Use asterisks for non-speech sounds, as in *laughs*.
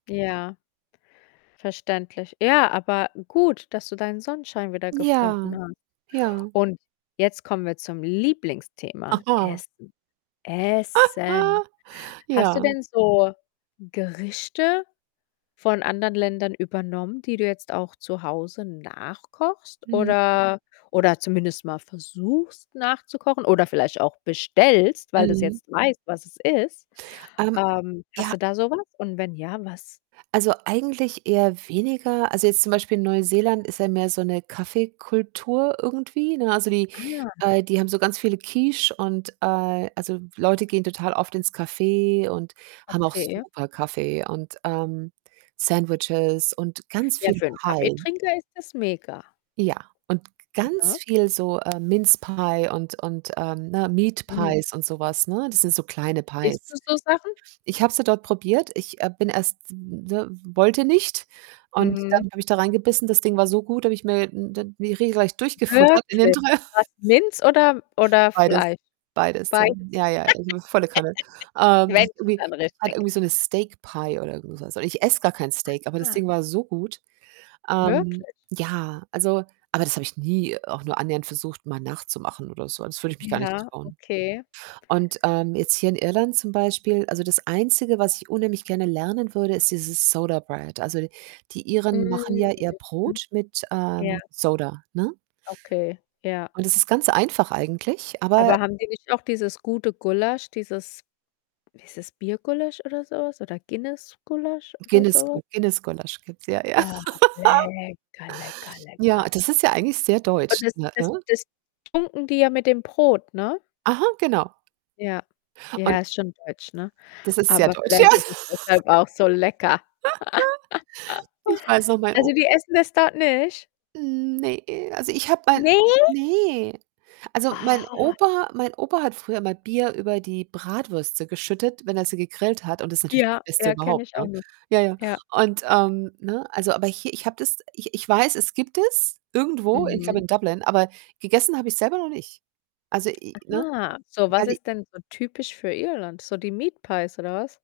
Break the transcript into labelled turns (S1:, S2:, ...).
S1: Ja, verständlich. Ja, aber gut, dass du deinen Sonnenschein wieder
S2: Ja,
S1: gefunden hast.
S2: ja.
S1: Und jetzt kommen wir zum Lieblingsthema,
S2: Haha.
S1: Essen, Essen.
S2: *laughs*
S1: Hast du
S2: Ja.
S1: denn so Gerichte von anderen Ländern übernommen, die du jetzt auch zu Hause nachkochst
S2: Mhm.
S1: oder oder zumindest mal versuchst nachzukochen oder vielleicht auch bestellst, weil du's
S2: Mhm.
S1: jetzt weißt, was es ist?
S2: Ähm,
S1: Ähm, hast
S2: ja.
S1: du da so was und wenn ja, was?
S2: Also, eigentlich eher weniger. Also, jetzt zum Beispiel Neuseeland ist ja mehr so 'ne Kaffeekultur irgendwie, ne? Also, die
S1: Ah.
S2: äh, die haben so ganz viele Quiche und äh, also, Leute gehen total oft ins Café und haben auch
S1: Okay.
S2: super Kaffee und, ähm, Sandwiches und ganz
S1: Ja,
S2: viel
S1: für 'n
S2: Pie.
S1: Kaffeetrinker ist das mega.
S2: Ja, und g ganz
S1: Ja.
S2: viel so, äh, Mince pie und und, ähm, ne Meat
S1: Mhm.
S2: Pies und so was, ne? Das sind so kleine
S1: Isst du
S2: Pies.
S1: so Sachen?
S2: Ich habe sie dort probiert. Ich, äh, bin erst ne, wollte nicht und
S1: Mhm.
S2: dann habe ich da reingebissen. Das Ding war so gut, da habe ich mir n die regelrecht durchgefuttert in den
S1: Wirklich.
S2: dr *laughs*
S1: Was? Mince oder oder
S2: Beides,
S1: Fleisch?
S2: beides, ja.
S1: Beides.
S2: Ja,
S1: *laughs*
S2: ja, äh, volle Kanne. Ähm,
S1: Wenn schon,
S2: irgendwie
S1: dann richtig.
S2: *unintelligible* so 'ne Steak Pie oder so was und ich esse gar kein Steak, aber das
S1: Aha.
S2: Ding war so gut. Ähm,
S1: Wirklich?
S2: ja, also aber das habe ich nie auch nur annähernd versucht, mal nachzumachen oder so. Das würde ich mich gar nicht
S1: Ja,
S2: trauen
S1: okay.
S2: und, ähm, jetzt hier in Irland zum Beispiel also, das Einzige, was ich unheimlich gerne lernen würde, ist dieses Soda Bread. Also, d die
S1: Mm.
S2: Iren machen ja ihr
S1: Mhm.
S2: Brot mit,
S1: Ja.
S2: ähm, Soda, ne?
S1: Okay, ja.
S2: Und das ist ganz einfach eigentlich, aber
S1: Aber haben die nicht noch dieses gute Gulasch, dieses wie ist das Biergulasch oder so was oder Guinness Gulasch oder
S2: Guiness Gu
S1: so?
S2: Guiness-Gulasch gibt's ja, ja.
S1: Oh,
S2: *laughs*
S1: lecker, lecker,
S2: Ja,
S1: lecker.
S2: das ist ja eigentlich sehr
S1: Und
S2: deutsch,
S1: das
S2: ne?
S1: das das tunken die ja mit dem Brot, ne?
S2: Aha, genau.
S1: Ja,
S2: Und
S1: ja, ist schon deutsch, ne?
S2: das ist sehr
S1: Aber
S2: deutsch, ja.
S1: vielleicht ist es
S2: *laughs*
S1: deshalb auch so lecker. *laughs*
S2: *laughs* Ich weiß noch, mein O
S1: Also, die essen das dort nicht?
S2: Ne, also, ich habe mein
S1: Ne?
S2: ne, also, mein
S1: Ah.
S2: Opa mein Opa hat früher immer Bier über die Bratwürste geschüttet, wenn er sie gegrillt hat und das ist natürlich das
S1: Ja,
S2: Beste
S1: ja, kenne
S2: überhaupt,
S1: ich auch
S2: ne?
S1: noch.
S2: Ja, ja
S1: Ja.
S2: und, ähm, ne, also, aber hier ich habe das ich ich weiß, es gibt es irgendwo, ich glaube
S1: Mhm.
S2: in Dublin, aber gegessen habe ich's selber noch nicht. Also, i i ne,
S1: Ah. So,
S2: weil
S1: was
S2: die
S1: ist denn so typisch für Irland? So die Meat Pies oder was?